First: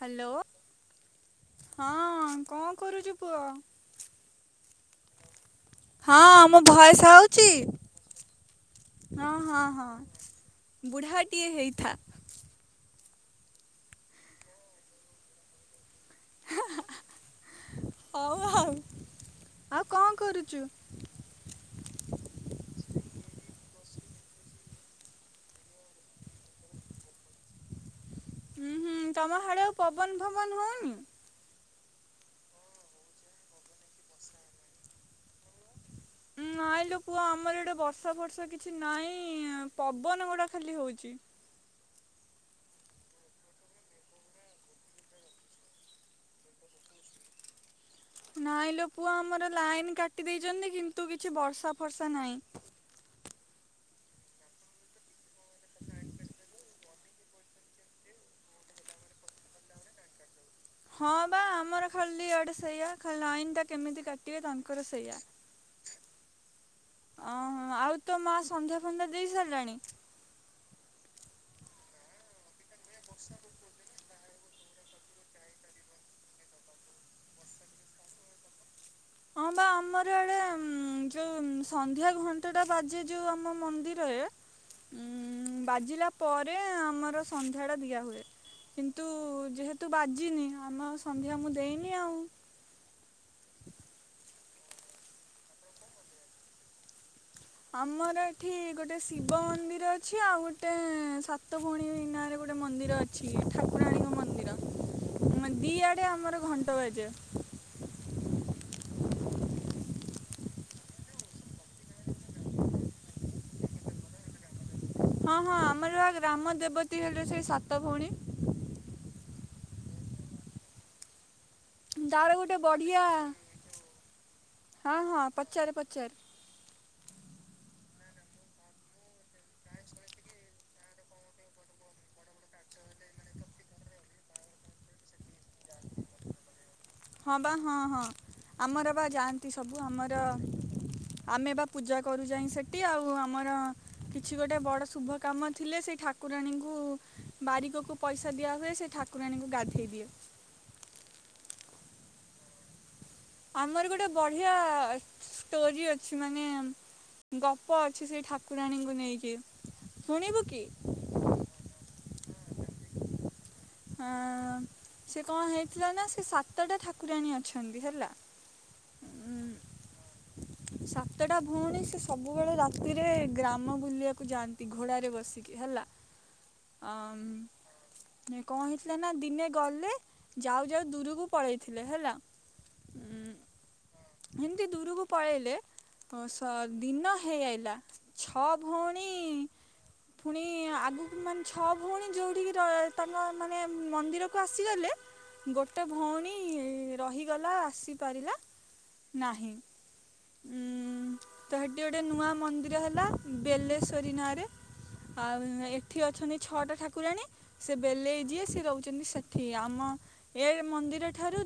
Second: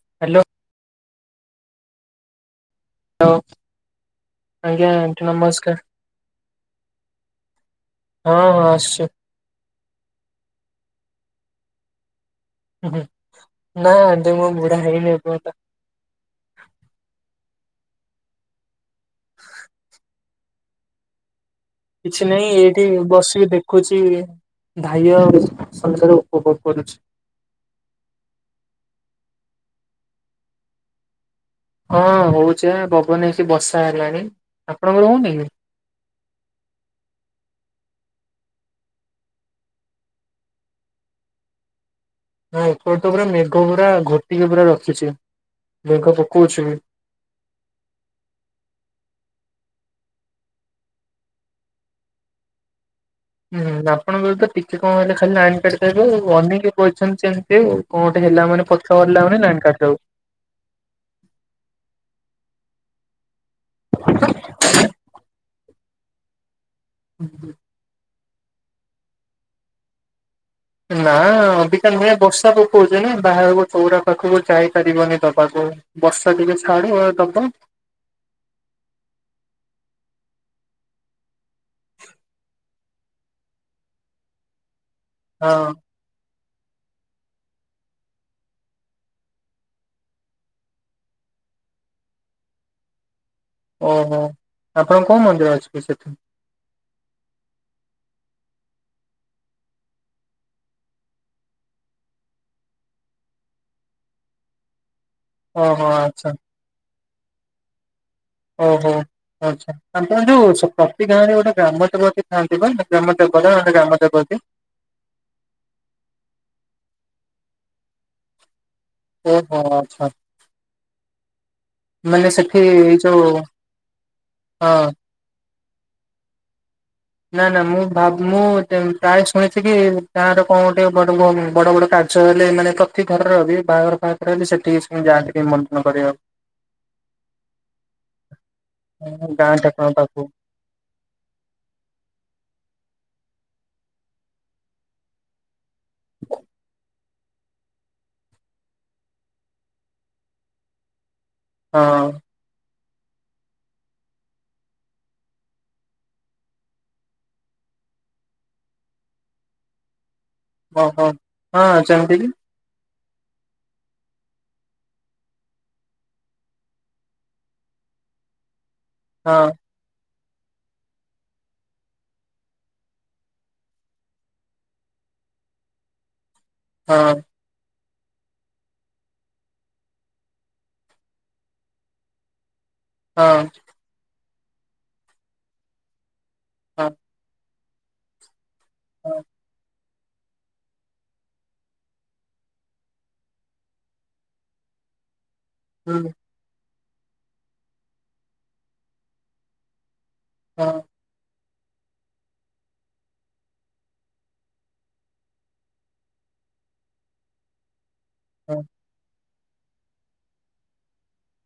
Hello ହଁ କଣ? କରୁଛି ହ୍ୟାଲୋ କୁହ ଆଜ୍ଞା ଆଣ୍ଟି ନମସ୍କାର ହଁ ଆମ ଭଏସ ଆଉଛି ହଁ ହଁ ଆସୁଛି ହଁ ହଁ ହଁ ବୁଢ଼ାଟିଏ ହେଇଥା ନା ଆଣ୍ଟି ମୁଁ ବୁଢା ହେଇନି ଏପର୍ଯ୍ୟନ୍ତ ହଉ ହଉ ଆଉ କଣ କରୁ ଚୁଁ କିଛି ନାହିଁ ଏଠି ବସିକି ଦେଖୁଛି ଧାଇଅ ସଂଗେ ସଂଗେ ଉପଭୋଗ କରୁଛି ହୁଁ ହୁଁ ତମ ହାଡେ ଆ ପବନ ଫବନ ହଉନି ହଁ ହଉଛିନା ପବନ ହେଇଛି ବର୍ସା ହେଲାଣି ଆପଣଙ୍କର ହହୁନି ନାଇଁ ଲୋ ପୁଅ ଆମର ଏଟେ ବର୍ଷା ଫର୍ଷା କିଛି ନାଇଁ ପବନ ଗୁଡା ଖାଲି ହଉଛି ନା ଏର ତ ପୁରା ମେଘ ପୁରା ଘୋଟିକି ପୁରା ରଖିଛି ମେଘ ପକଉଛିୁ ନାଇଁ ଲୋ ପୁଅ ଆମର ଲାଇନ କାଟି ଦେଇଛନ୍ତି କିନ୍ତୁ କିଛି ବର୍ଷା ଫର୍ଷା ନାହିଁ। ହୁଁ ଆପଣଙ୍କର ତ ଟିକେ କଣ ହେଲେ ଖାଲି ଲାଇନ କାଟି ଦଉଛନ୍ତି ଅନେଇଁ କହିଛନ୍ତି ସେମିତିଉ, କଣ ଗୁଟେ ହେଲା ମାନେ ପଛହରିଲାନ ଲାଇନ କାଟିଦେବେ ହଁ ବା ଆମର ଖାଲି ଆଡେ ସେଇୟା ଖଲାଇନ୍। ଟା କେମିତି କାଟିବେ ତାଙ୍କର ସେଇୟା। [unintelligible] [unintelligible] ତୋ ମା ସନ୍ଧ୍ୟା ଫନ୍ଧ୍ୟା ଦେଇ ସାରିଲାଣି। ନା ଅବିକ ବର୍ଷା କହୁଛ ବାହାରରକୁ ଚଉରା ପାଖକୁ ଯାଇପାରିବନି ଦବାକୁ। ବର୍ଷା ଟିକେ ଛାଡିବ ଦବା ହଁ ବା ଆମର ଆଡେ ଯୋଉ ସନ୍ଧ୍ୟା ଘଣ୍ଟାଟା ବାଜେ। ଯୋଉ ଆମ ମନ୍ଦିରରେ ଉଁ ହଁ ବାଜିଲା ପରେ। ଜିଲେ ଆମର ସନ୍ଧ୍ୟା ଟା ଦିଆ ହୁଏ। କିନ୍ତୁ ଯେହେତୁ ବାଜିନି ଆମ ସନ୍ଧ୍ୟା ମୁଁ ଦେଇନି ଆଉ। ଓହୋ ଆପଣ କୋଉ ମନ୍ଦିର ଅଛି କି ସେଠି। ଆମର ଏଠି ଗୋଟେ ଶିବ ମନ୍ଦିର ଅଛି। ଆଉ ଗୋଟେ ସାତ ଭଉଣୀ ନାଁରେ ଗୋଟେ ମନ୍ଦିର ଅଛି। ଠାକୁରାଣୀଙ୍କ ମନ୍ଦିର। ମେ ଓହୋ ଦିଆଡେ ଆଚ୍ଛା ଆମର ଘଣ୍ଟା ବାଜେ। [unintelligible] ଓହୋ ଆଚ୍ଛା ଆପଣ ଯୋଉ ପ୍ରତି ଗାଁ ରେ ଗୋଟେ ଗ୍ରାମ ଦେବତୀ ଥାଆନ୍ତି। ବା ଗ୍ରାମଦେବ ଗ୍ରାମ ଦେବତିୀ। ହଁ ହଁ ଆମର ବା ଗ୍ରାମ ଦେବତୀ ହେଲେ ସେଇ ସାତ ଭଉଣୀ। ଓ ହୋ ଆଚ୍ଛା। ମାନେ ତାର ଗୋଟେ ସେଠି ଏଇ ବଢିଆ ଯୋଉ ହଁ ହଁ ପଚାର। ପଚାର। ନା ନା ମୁଁ ଭାବ ମୁଁ ପ୍ରାୟ ଶୁଣିଛି କି ତାର କଣ ଗୋଟେ ବଡ ବଡ ବଡ଼ କାର୍ଯ୍ୟ ହେଲେ। ମାନେ ପ୍ରତି ଘରର ବାହାଘର ଫାହାଘର ହେଲେ ସେଠିକିସୁଣି ଯାଆନ୍ତି। ଟିକି ମନ୍ଦିର କରିବାଉ। ହଁ ବା ହଁ ହଁ ଆମର ବା ହଁ, ଯାଆନ୍ତି। ଗାଁ ସବୁ ଠାକୁରଙ୍କ ଆମର ପାଖକୁ ଆମେ ବା ପୂଜା କରୁଯାଇଁ ସେଠି। ଆଉ ଆମର କିଛି ଗୋଟେ ବଡ଼ ଶୁଭ କାମ। ଥିଲେ ସେ ଠାକୁରାଣୀଙ୍କୁ ବାରିକକୁ ପଇସା ଦିଆ ହୁଏ। ସେ ଠାକୁରାଣୀଙ୍କୁ ଗାଧେଇ ଦିଏ। ହଁଅଁ। ଆମର ଗୋଟେ ବଢ଼ିଆ ଷ୍ଟୋରି ଅଛି। ମାନେ ଗପ ଅଛି ସେଇ ଠାକୁରାଣୀଙ୍କୁ ନେଇକି। ଶୁଣିବୁ କି ଓହୋ ହଁ ଯେମତିକି ହଁ ସେ କଣ ହେଇଥିଲା। ନା ସେ ସାତଟା ଠାକୁରାଣୀ ଅଛନ୍ତି ହେଲା। ହଁ। ଉଁ, ସାତଟା ଭଉଣୀ ସେ ସବୁବେଳେ ରାତିରେ ଗ୍ରାମ ବୁଲିବାକୁ ଯାଆନ୍ତି। ଘୋଡାରେ ବସିକି ହେଲା। ହଁଅଁ। କଣ ହେଇଥିଲା ନା ଦିନେ ଗଲେ। ଯାଉ ଯାଉ ଦୂରକୁ ପଳେଇଥିଲେ ହେଲା। ହଁ। ହିମିତି ଦୂରକୁ ପଳେଇଲେ। ସ ହଁ ଦିନ ହେଇଆଇଲା। ଛଅ ଭୋ ହଁ। ପୁଣି ଆଗକୁ ମାନେ ଛଅ ଭଉଣୀ ଯୋଉଠିକି ତାଙ୍କ ମାନେ ମନ୍ଦିରକୁ ଆସିଗଲେ ଗୋଟେ ହୁଁ ଭଉଣୀ ରହିଗଲା ଆସିପାରିଲା ନାହିଁ। ହଁ ତ ସେଠି ଗୋଟେ ନୂଆ ମନ୍ଦିର ହେଲା ବେଲେଶ୍ଵରୀ ନାଁରେ ଆଉ ଏଠି ଅଛନ୍ତି ଛଅଟା ଠାକୁରାଣୀ ସେ ବେଲେଇ ଯିଏ ହଁ ସିଏ ରହୁଛନ୍ତି ଠିକ ଆମ ଏ ମନ୍ଦିର ଠାରୁ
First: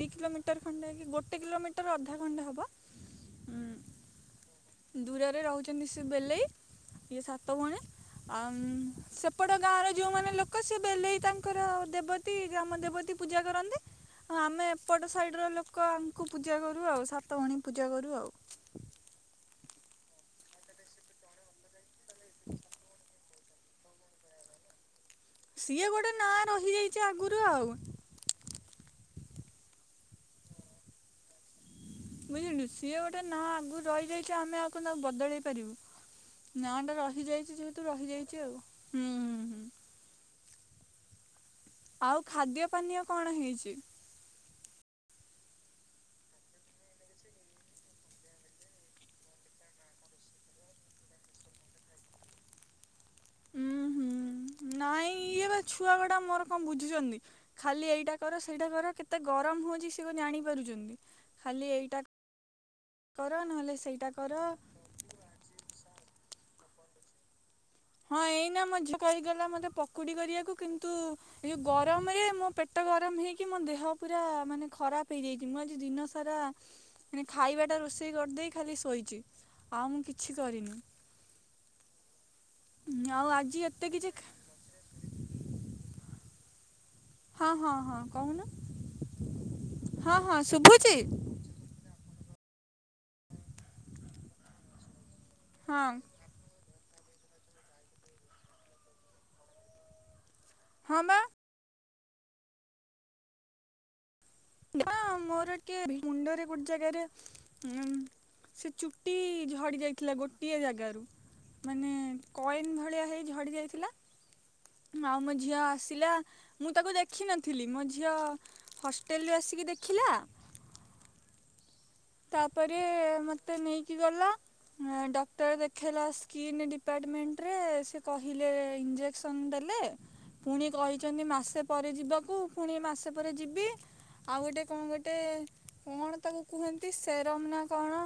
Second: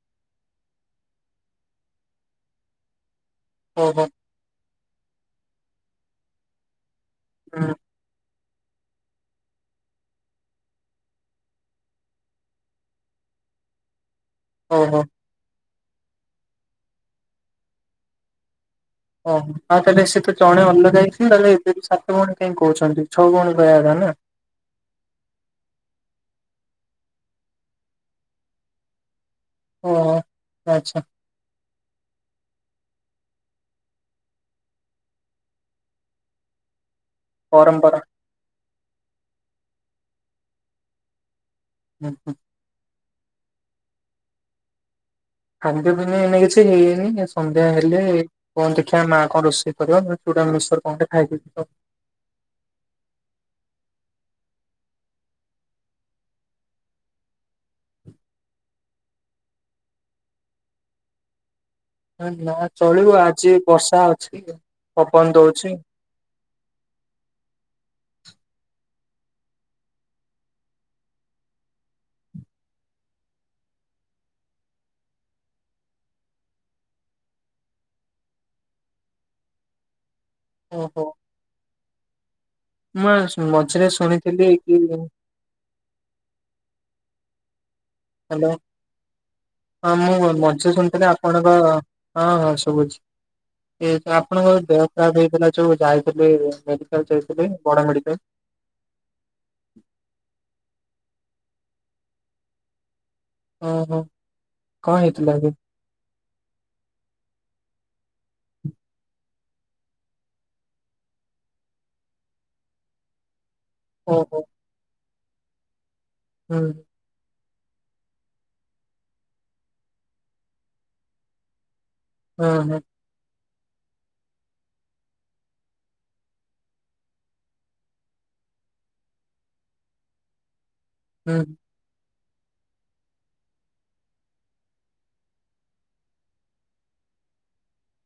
ଦି କିଲୋମିଟର ଖଣ୍ଡେ କି ଗୋଟେ କିଲୋମିଟର ଅଧା ଖଣ୍ଡେ ହେବ। ଉଁ, ଓହୋ ଦୂରରେ ରହୁଛନ୍ତି ସେ ବେଲେଇ। ଇଏ ସାତ ହୁଁ ଭଉଣୀ ଆଉ ସେପଟ ଗାଁର ଯୋଉମାନେ ଲୋକ ସେ ବେଲେଇ ତାଙ୍କର ଦେବତୀ ଗ୍ରାମ ଦେବତୀ ପୂଜା କରନ୍ତି ହଁ ଆମେ ଓହୋ ଏପଟ ସାଇଡ ର ଲୋକ ଲୋକଙ୍କୁ ପୂଜା କରୁ ଆଉ ସାତଭଉଣୀଙ୍କୁ। ପୂଜା କରୁ ଆଉ। ଓହୋ ଆଉ ତାହେଲେ ସେ ତ ଜଣେ ଅଲଗା ହେଇଥିଲା ତାହେଲେ ଏବେ ବି ଛଅଜଣ କାଇଁ କହୁଛନ୍ତି ଛଅ ଭଉଣୀ କହିଆ କଥା ନା। ସିଏ ଗୋଟେ ନାଁ ରହିଯାଇଛି ଆଗରୁ ଆଉ। ଓହୋ ଆଚ୍ଛା। ବୁଝିଲୁ ସିଏ ଗୋଟେ ନାଁ ଆଗରୁ ରହିଯାଇଛି ଆମେ ଆଉ କଣ ତାକୁ ବଦଳେଇ ପାରିବୁ ନାଁ ଟା ରହି ରହିଯାଇଛି ଯେହେତୁ ପରମ୍ପରା ରହିଯାଇଛି ଆଉ। ହୁଁ ହୁଁ ହୁଁ ହୁଁ ଆଉ ହୁଁ ଖାଦ୍ୟ ପାନୀୟ କଣ ହେଇଛି? ଖାଦ୍ୟ ପାନୀୟ ଏମିତି କିଛି ହେଇନି ସନ୍ଧ୍ୟା ହେଲେ କଣ ଦେଖିବା ମା କଣ ରୋଷେଇ କରିବ ନହେଲେ ଚୁଡ଼ା ମିକ୍ସଚର୍ କଣଟେ ଖାଇଦେବି ଆଉ। ଉୁଁ ହୁଁ ନାଇଁ ଇଏ ବା ଛୁଆ ଗୁଡା ମୋର କଣ ବୁଝୁଛନ୍ତି ଖାଲି ଏଇଟା କର ସେଇଟା କର କେତେ ଗରମ ହଉଛି ସେ କଣ ଜାଣି ପାରୁଛନ୍ତି ଖାଲି ଏଇ ନା ଚଳିବ ଆଜି ବର୍ଷା ସେଇଟା କର ଅଛି ପବନ ଦଉଛି ହ ଏଇନା ମୋ ଝିଅ କହିକି ଗଲା ମୋତେ ପକୁଡ଼ି କରିବାକୁ କିନ୍ତୁ ଏ ଗରମରେ ମୋ ପେଟ ଗରମ ହେଇକି ମୋ ଦେହ ପୁରା ମାନେ ଖରାପ ହେଇଯାଇଛି ମୁଁ ଆଜି ଦିନ ସାରା ମାନେ ଖାଇବାଟା ରୋଷେଇ କରିଦେଇ ଖାଲି ଶୋଇଛି ଆଉ ମୁଁ କିଛି କିଛି କରିନି। ମା ଆଉ ଆଜି ଏତେ ମଝିରେ କିଛି ଶୁଣିଥିଲି କି ହଁ ହଁ ହଁ କହୁନ ହ୍ୟାଲୋ ହଁ ମୁଁ ମଝିରେ ଶୁଣିଥିଲି ଆପଣଙ୍କ ହଁ ହଁ। ସବୁ ଅଛି ଠିକ ଅଛି ଆପଣଙ୍କ ଦେହ ଖରାପ ହେଇଥିଲା ଯୋଉ ହଁ ଯାଇଥିଲି ମେଡିକାଲ ଯାଇଥିଲେ ବଡ ମେଡିକାଲ। ହଁ ବା। ଓହୋ ହ କଣ ହେଇଥିଲା କି? ମୋର କେ ମୁଣ୍ଡରେ ଗୋଟେ ଜାଗାରେ ସେ ଚୁଟି ଝଡି ଯାଇଥିଲା ଗୋଟିଏ ଜାଗାରୁ ମାନେ କଏନ ଭଳିଆ ହେଇ ଝଡି ଯାଇଥିଲା। ଓହୋ ମାଉମ ଝିଅ ଆସ ଥିଲା ହୁଁ ମୁଁ ତାକୁ ଦେଖିିନ୍ ଥିଲି ମୋ ଝିଅ ହ ହୋଟେଲୁ ଆସିକି ଦେଖିଲା। ହଁ ହଁ ତାପରେ ମୋ ମୋତେ ନେଇକୀ ଗଲା ଡକ୍ଟର ଦେଖେଇଲା ସ୍କିନ ଡିପାର୍ଟମେଣ୍ଟ ରେ ସେ କହିଲେ ଇଞ୍ଜେସନ୍ ଦେଲେ ପୁଣି କହିଛନ୍ତି ହୁଁ ମାସେ ପରେ ଯିବ କ ତାକୁ ପୁଣି ମାସେ ପରେ ଯିବି ଆଉ ଗୋଟେ କଣ ଗୋଟେ କଣ ତାକୁ କୁହନ୍ତ। ସେରମ ନା କଣ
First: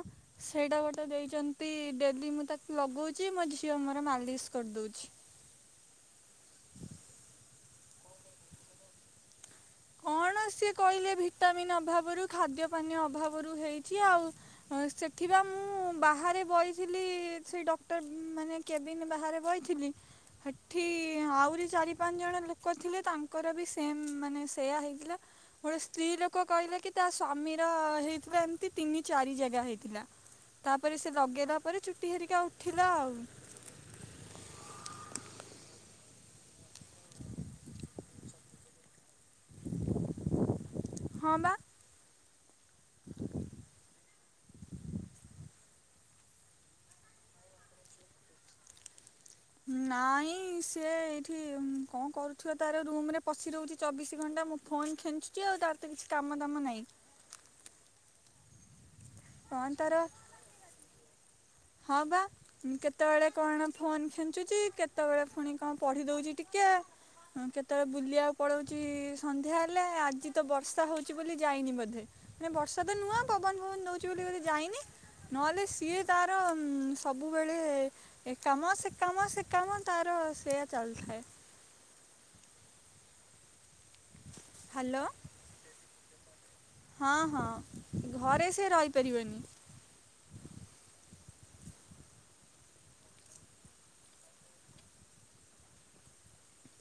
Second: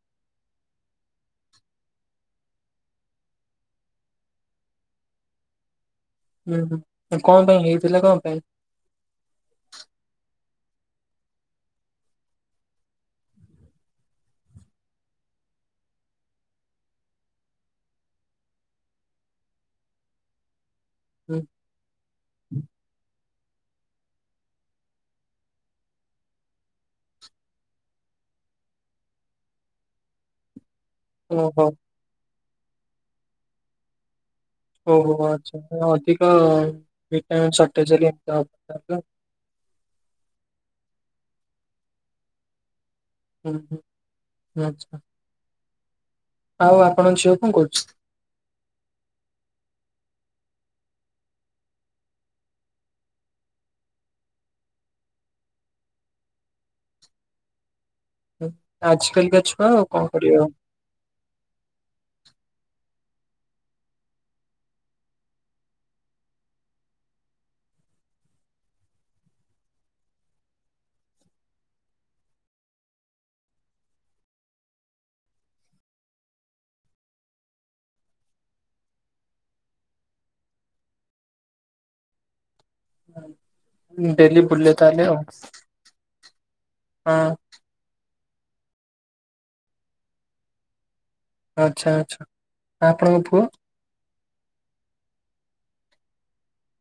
ସେଇଟା ଗୋଟେ ଦେଇଛନ୍ତି ଡେଲି ମୁଁ ତାକୁ ଲଗଉଛି ମୋ ଝିଅ ମୋର ମାଲିସ କରିଦଉଛି। ହୁଁ ହୁଁ କଣ ପାଇଁ ହେଇଥିଲେ କଣ ପାଇଁ କଣ ସିଏ କହିଲେ ଭିଟାମିନ୍ ଅଭାବରୁ ଖାଦ୍ୟ ପାନୀୟ ଅଭାବରୁ ହେଇଛି ଆଉ ସେଥିିବା ମୁଁ ବାହାରେ ବଇଥିଲି ସେ ଡକ୍ଟର ମାନେ କେ୍ୟାବିନ୍ ବାହାରେ ବଇଥିଲି। ଏଠି ହୁଁ। ଆହୁରି ଚାରି ପାଞ୍ଚ ଜଣ ଲୁକ ଥିଲେ ତାଙ୍କ ଙ୍କର ବି ସେମ୍ ମାନେ ସେଇୟା ହେଇଥିଲା। ଗୋଟେ ସ୍ତ୍ରୀ ଲୋକ କହିଲେ କି ତା ସ୍ଵାମୀର ହେଇଥିଲା ଏମତି ତିନି ଚାରି ଜାଗା ହେଇଥିଲା ତାପରେ ସେ ଲଗେଇଦବା ଓହୋ ପରେ ଚୁଟି ହେରିକା ଆଉ ଥିଲା ଆଉ। ଓହୋ ଆଛା ଅଧିକ ଭିଟାମୀନି ସଟେଯ ହେଲେ ଅମିତ୍ ହବ ଆଉ। ହଁ ବା ହୁ ହୁ ଆଛା ଆଉ ଆପଣଙ୍କ ଝିଅ କଣ କରୁଛି। ନାଇଁ ସେ ଏଇଠି କଣ କରୁଥିବ ତାର ରୁମ ରେ ପଶି ରହୁଛି ଚବିଶି ଘଣ୍ଟା ମୁଁ ଫୋନ ଖେଞ୍ଚୁଛି ଆଉ ତାର ତ କିଛି କାମ ଦାମ ନାହିଁ। ହୁଁ ଆଜି କାଲିକା ଛୁଆ ଆଉ କଣ କରିବେ ଆଉ ହଁ ବା କେତେବେଳେ କଣ ଫୋନ୍ ଖେଞ୍ଚୁଛି କେତେବେଳେ ପୁଣି କଣ ପଢି ଦଉଛି ଟିକେ କେତେବେଳେ ବୁଲିବାକୁ ପଳଉଛି ସନ୍ଧ୍ୟା ହେଲେ ଆଜି ତ ବର୍ଷା ହଉଛି ବୋଲି ଯାଇନି ବୋଧେ ମାନେ ବର୍ଷା ତ ନୂଆଁ ପବନ ଫବନ ହଉଛି ବୋଲି ବୋଧେ ଯାଇନି ନହେଲେ ସିଏ ତା ସବୁବେଳେ ଏକାମ ସେକାମ ସେ କାମ ତାର ସେୟା ଚାଲିଥାଏ। ହୁଁ [inaudible] ଡେଲି ବୁଲେ ତା ହ୍ୟାଲୋ ହେଲେ ଆଉ ହଁ ହଁ ଘରେ ସେ ରହିପାରିବନି ଆଛା ଆଛା ଆପଣଙ୍କ ପୁଅ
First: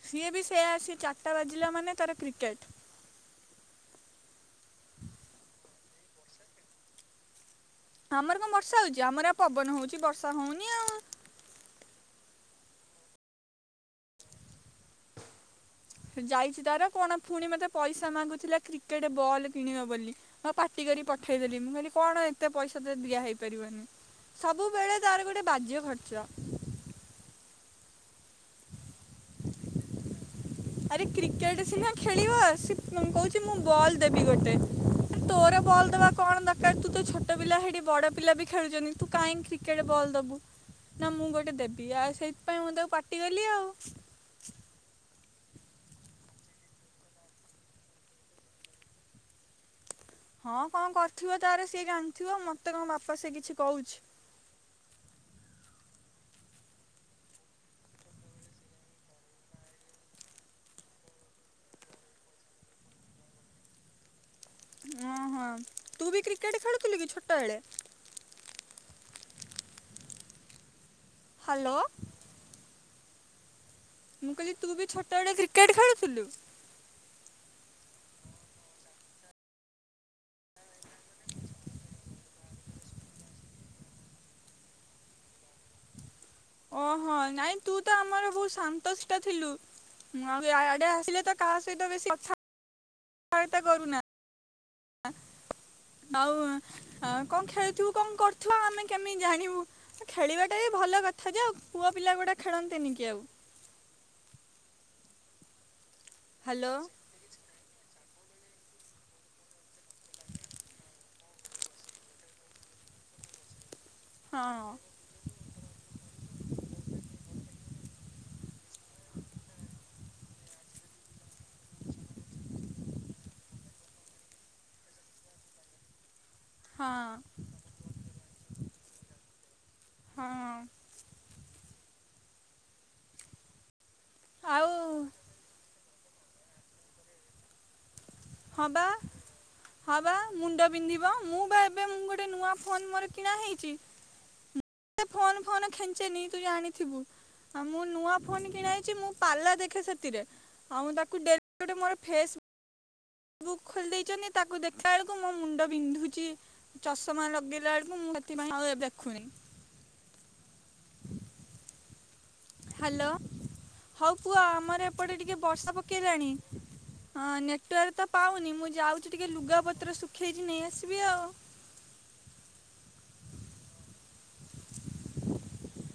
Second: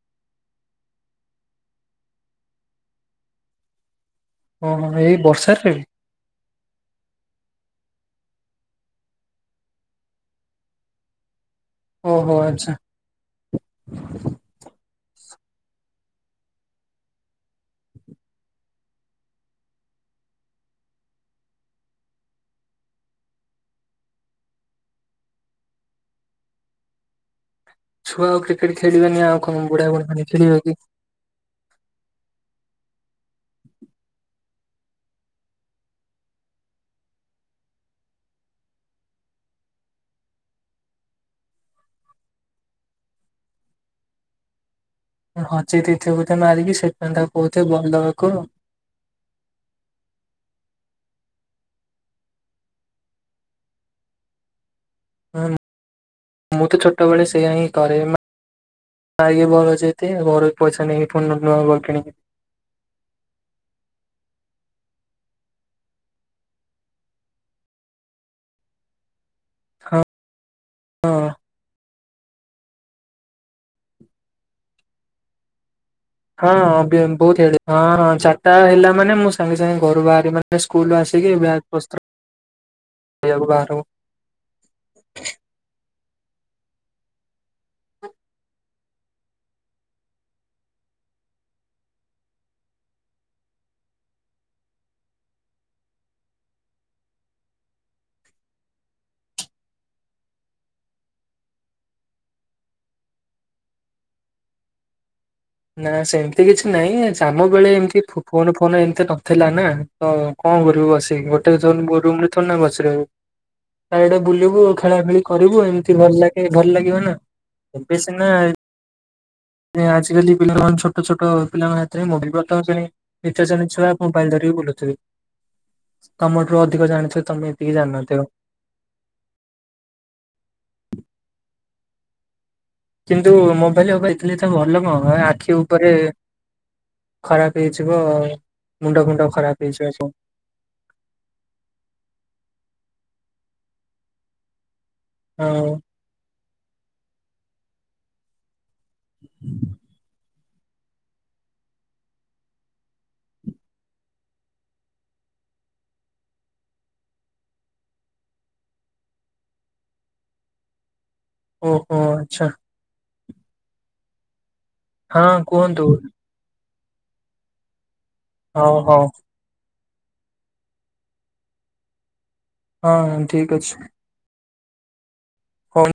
ସିଏ ବି ସେୟା ଆସି ଚାରିଟା ବାଜିଲା ମାନେ ତାର କ୍ରିକେଟ ଓହୋ ଏଇ ବର୍ଷାରେରେ ବି ଆମର କଣ ବର୍ଷା ହଉଛି ଆମର ଆ ପବନ ହଉଛି ବର୍ଷା ହଉନି ଆଉ। ଓହୋ ଆଛା ଯାଇଛି ତାର କଣ ପୁଣି ମତେ ପଇସା ମାଗୁଥିଲା କ୍ରିକେଟ ବଲ୍ କିଣିବ ବୋଲି ପାଟି କରି ପଠେଇଦେଲି ମୁଁ କହିଲି କଣ ଏତେ ପଇସା ତ ଦିଆହେଇ ପାରିବନି ସବୁବେଳେ ତାର ଗୋଟେ ବାଜ୍ୟ ଖର୍ଚ୍ଚ ଛୁଆ ଆଉ କ୍ରିକେଟ ଖେଳିବନି ଆଉ କଣ ବୁଢା ବୁଢୀ ମାନେ ଖେଳିବେ କି? ଆରେ କ୍ରିକେଟ ସିନା ଖେଳିବ ମୁଁ କହୁଛି ମୁଁ ବଲ ଦେବି ଗୋଟେ ତୋର ବଲ୍ ଦବା କଣ ଦରକାର ତୁ ତ ଛୋଟ ପିଲା ହେଠି ବଡ ପିଲା ବି ଖେଳୁଛନ୍ତି ତୁ କାହିଁକି କ୍ରିକେଟରେ ବଲ ଦବୁ ନା ମୁଁ ଗୋଟେ ଦେବି ଆଉ ସେଇଥିପାଇଁ ମୁଁ ତାକୁ ପାଟି କଲି ଆଉ ହଜେଇ ଦେଇଥିବ ବଧେ ମାରିକି ସେଥିପାଇଁ ତା କହୁଥିବେ ବଲ ଦେବାକୁ ହଁ କଣ କରିଥିବ ତାର ସିଏ ଜାଣିଥିବ ମତେ କଣ ବାପା ସେ କିଛି କହୁଛି। ମୁଁ ତ ଛୋଟବେଳେ ସେଇୟା ହିଁ କରେର ଯ ଘର ପଇସା ନେଇକି ପୁ ନୂଆ କିଣ ଓହୋ ତୁ ବି କ୍ରିକେଟ ଖେଳୁଥିଲୁ କି ଛୋଟ ବଳେ ହଁ ହଁ ହ୍ୟାଲୋ ମୁଁ କହିଲି ବି ଛୋଟବେଳେ କ୍ରିକେଟ ଖେଳୁ ହଁ ଅଭିୟନ୍ତ ବ ହଁ ହଁ ଚାରିଟା ହେଲା ମାନେ ମୁଁ ସାଙ୍ଗେ ସାଙ୍ଗେ ଘରୁ ବାହାରି ମାନେ ସ୍କୁଲ ଆସିକି ବଜ ବସ୍ତକୁହାର- ଓହୋ ନାଇଁ ତୁ ତ ଆମର ବହୁତ ଶାନ୍ତ ଠା ଥିଲୁ ଆଉ ଆଡେ ଆସିଲେ ତ କାହା ସହିତ ବେଶୀ କଥା କତା କରୁନା- ଆଉ କଣ ଖେଳୁଥିବୁ କଣ କରୁଥିବଉ ଆମେ କେମିତି ଜାଣିବୁ ଖେଳିବାଟା ବି ଭଲ କଥା ଯେ ଆଉ ପୁଅ ପିଲା ଗୋଟେ ଖେଳନ୍ତିନି କି ଆଉ- ନା ସେମିତି କିଛି ହ୍ୟାଲୋ ନହିଁ ଆମ ବେଳେ ଏମିତି ଫୋନ ଫୋନ ଏମତି ନଥିଲା ନା ତ କଣ କରିବୁ ବସିକି ଗୋଟେ ମୋ ରୁମ ରେ ଥ ନା ବସ ତା ଏଡେ ବୁଲିବୁ ହଁ ଖେଳା ଖେଳି କରିବୁ ଏମିତି ଭଲ ଲେ ଭଲ ଲାଗିବ ନା ଏବେ ସେ ନା ଆଜଜିିକାଲି ପିଲାମାନେ ଛୋଟ ଛୋଟ ପିଲାଙ୍କ ହାତରେ ମୁଁ ବି ପ୍ରଥମ ଶ୍ରେଣୀ ନିତ ଶ୍ରେଣୀ ଛୁଆ ମୋବାଇଲ ଧରରିିକି ବୁଲୁଥିବି ତମଠୁ ଅଧିକ ହଁ ଜାଣିଥିବ ତମେ ଏତିକି ଜାନିନଥିବ। ହଁ କିନ୍ତୁ ମୋ କହ ହ ଏଥିଲି ତ ଆଉ ଭଲ କଣ ଆଖିଉ ପରେ ଖରାପ ହେଇଛି। ହବା ସବୁ ହବା ମୁଣ୍ଡ ପନ୍ଧିବ ମୁଁ ବା ଏ ଗୋଟେ ନୂଆ ଫୋ ମୋ- କିଣା ହେଇଛି। ଫୋନ ଫୋନ ହଁ ଖେଚେ ନିି। ତୁ ଜାଣିଥିବୁ ଆଉ ମୁଁ ନୂଆ ଫୋନ କିଣାଇ। ମୁଁ ପାରିଲା ଦେଖେ ସେଥିରେ ଆଉ ତାକୁ ଡେଲି ଗୋଟେ ମୋର ଫେସ୍ ବୁକ୍ ଖୋଲି ଦେଇେଇଛନ୍ତି ତାକୁ ଦେଖିଲା ବେଳକୁ ମୋ ମୁଣ୍ଡ ବିନ୍ଧୁଛି ଚଷମା ଲଗେଇଲା ବେଳକୁ ମୁଁ ସେଥିପାଇଁ ଆଉ ଏ ଦେଖୁନି ଓହୋ ଆଚ୍ଛା ହ୍ୟାଲୋ ହଉ କୁ ଆମନ- ଏପଟେ ହଁ ଟିକେ ବର୍ଷା କୁହନ୍ତୁ ପକେଇଲାଣି- ହଁ ନେଟୱର୍କ ତ ପାଉନି ମୁଁ ହଉ ହଉ। ଯାଉଛି ଟିକେ ଲୁଗାପ ପତ୍ର ଶୁଖେଇଛି ନେଇ ଆସିବି ଆଉ ହଁ ଠିକ ଅଛି ହ